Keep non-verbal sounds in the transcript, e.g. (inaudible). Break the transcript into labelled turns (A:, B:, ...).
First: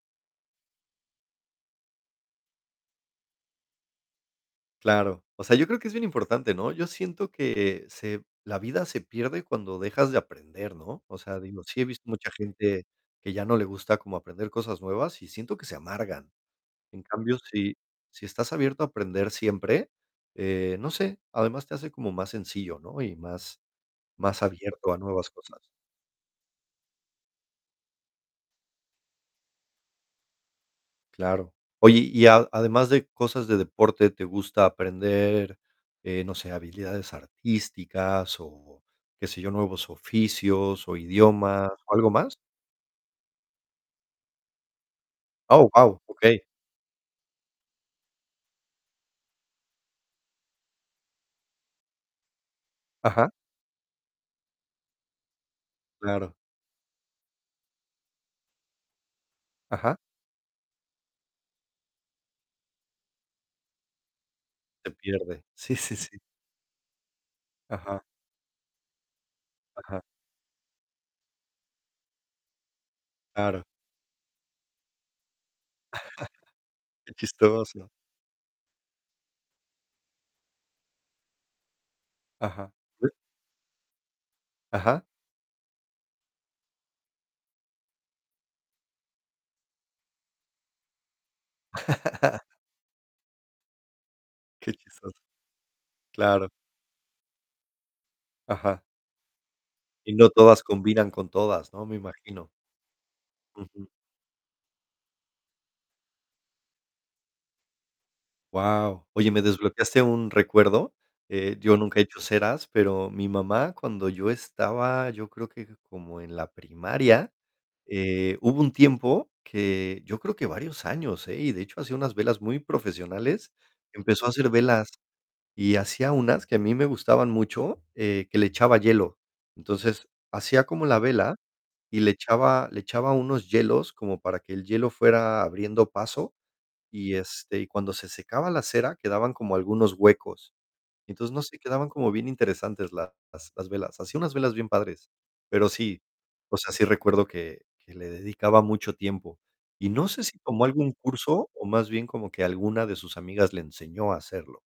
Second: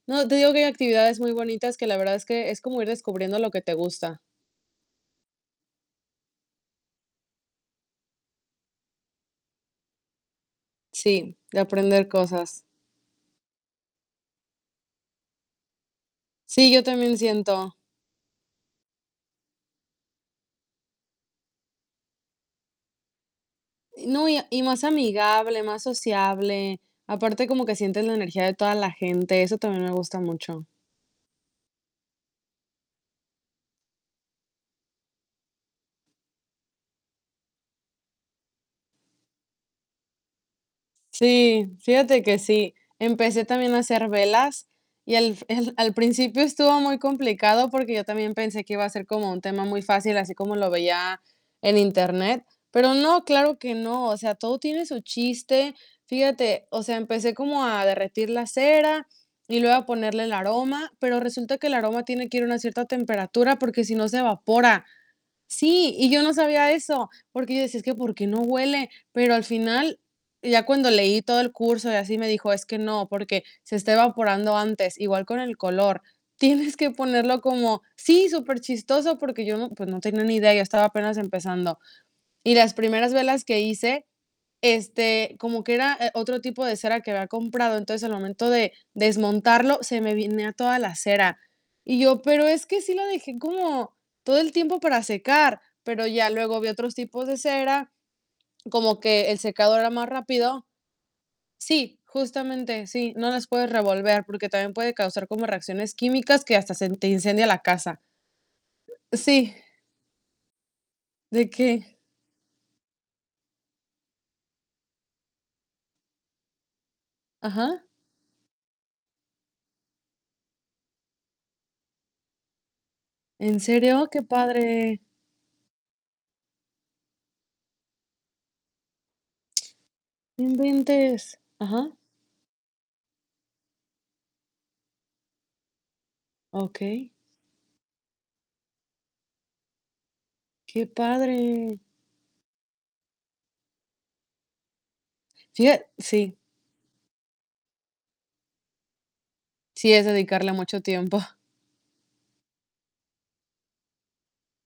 A: No, te digo que hay actividades muy bonitas, que la verdad, es que es, como ir descubriendo lo que te gusta.
B: Claro. O sea, yo creo, que es bien importante, ¿no? Yo siento, que se la vida se pierde, cuando dejas de aprender, ¿no? O
A: Sí,
B: sea,
A: de
B: digo, sí he visto
A: aprender
B: mucha
A: cosas.
B: gente, que ya no le gusta como aprender cosas nuevas, y siento, que se amargan.
A: Sí, yo
B: En
A: también,
B: cambio,
A: siento.
B: si si estás abierto a aprender siempre, eh, no sé, además, te hace como más sencillo, ¿no? Y más
A: No, y
B: más
A: y más
B: abierto a nuevas cosas.
A: amigable, más sociable. Aparte, como que sientes la energía, de toda la gente. Eso también, me gusta mucho.
B: Claro. Oye, y a además, de cosas de deporte, ¿te gusta aprender, eh, no sé, habilidades artísticas, o qué sé yo, nuevos oficios, o
A: Sí,
B: idiomas, o algo
A: fíjate
B: más?
A: que sí. Empecé también, a hacer velas, y al
B: Oh,
A: el al
B: guau, okey.
A: principio, estuvo muy complicado, porque yo también, pensé que iba a ser como un tema muy fácil, así como lo veía en Internet. Pero no,
B: Ajá.
A: claro que no. O sea, todo tiene su chiste.
B: Claro.
A: Fíjate. O sea, empecé como a derretir la cera, y luego a
B: Ajá.
A: ponerle el aroma, pero resulta, que el aroma tiene que ir a una cierta temperatura, porque si no, se evapora.
B: Se pierde. Sí,
A: Sí,
B: sí,
A: y
B: sí.
A: yo no sabía eso, porque yo decía: "Es que,
B: Ajá.
A: ¿por qué no huele?". Pero al final,
B: Ajá.
A: ya cuando leí todo el curso, y así, me dijo: "Es que no, porque
B: Claro.
A: se está evaporando antes". Igual con el color, tienes
B: (laughs)
A: que
B: Qué
A: ponerlo como
B: chistoso.
A: Sí, súper chistoso, porque yo no pues, no tenía ni idea, yo estaba apenas empezando. Y
B: Ajá.
A: las primeras velas que hice,
B: Ajá.
A: este, como que era, eh, otro tipo de cera, que había comprado. Entonces, al momento de desmontarlo, se me venía a toda la cera. Y yo: "Pero
B: (laughs)
A: es que sí la dejé, como todo el
B: Qué
A: tiempo para
B: chistoso.
A: secar". Pero ya
B: Claro.
A: luego, vi otros tipos de cera,
B: Ajá.
A: como que el secado era más
B: Y no todas,
A: rápido.
B: combinan con todas, ¿no? Me
A: Sí,
B: imagino.
A: justamente, sí. No las puedes
B: Ujú.
A: revolver, porque también, puede causar como reacciones químicas, que hasta se te incendia la casa.
B: Guau. Oye, me
A: Sí.
B: desbloqueaste un recuerdo.
A: ¿De
B: Eh, yo
A: qué?
B: nunca he hecho ceras, pero mi mamá, cuando yo estaba, yo creo, que como en la primaria,
A: Ajá.
B: eh, hubo un tiempo, que yo creo, que varios años, ¿eh? Y de hecho, hacía unas velas muy profesionales.
A: ¿En serio? Qué
B: Empezó a hacer velas.
A: padre.
B: Y hacía unas, que a mí me gustaban mucho, eh, que le echaba hielo. Entonces,
A: No
B: hacía como la vela,
A: inventes. Ajá.
B: y le echaba le echaba unos hielos, como para que el hielo fuera abriendo paso,
A: Okey.
B: y este, y cuando se secaba la cera, quedaban como algunos huecos.
A: Qué
B: Entonces, no sé,
A: padre.
B: quedaban como bien interesantes las las, las velas. Hacía unas velas bien padres. Pero
A: Fíja
B: sí,
A: Sí.
B: o sea, sí recuerdo, que que le dedicaba mucho tiempo. Y
A: Sí, es
B: no sé, si
A: dedicarle
B: tomó
A: mucho
B: algún
A: tiempo.
B: curso, o más bien, como que alguna de sus amigas, le enseñó a hacerlo.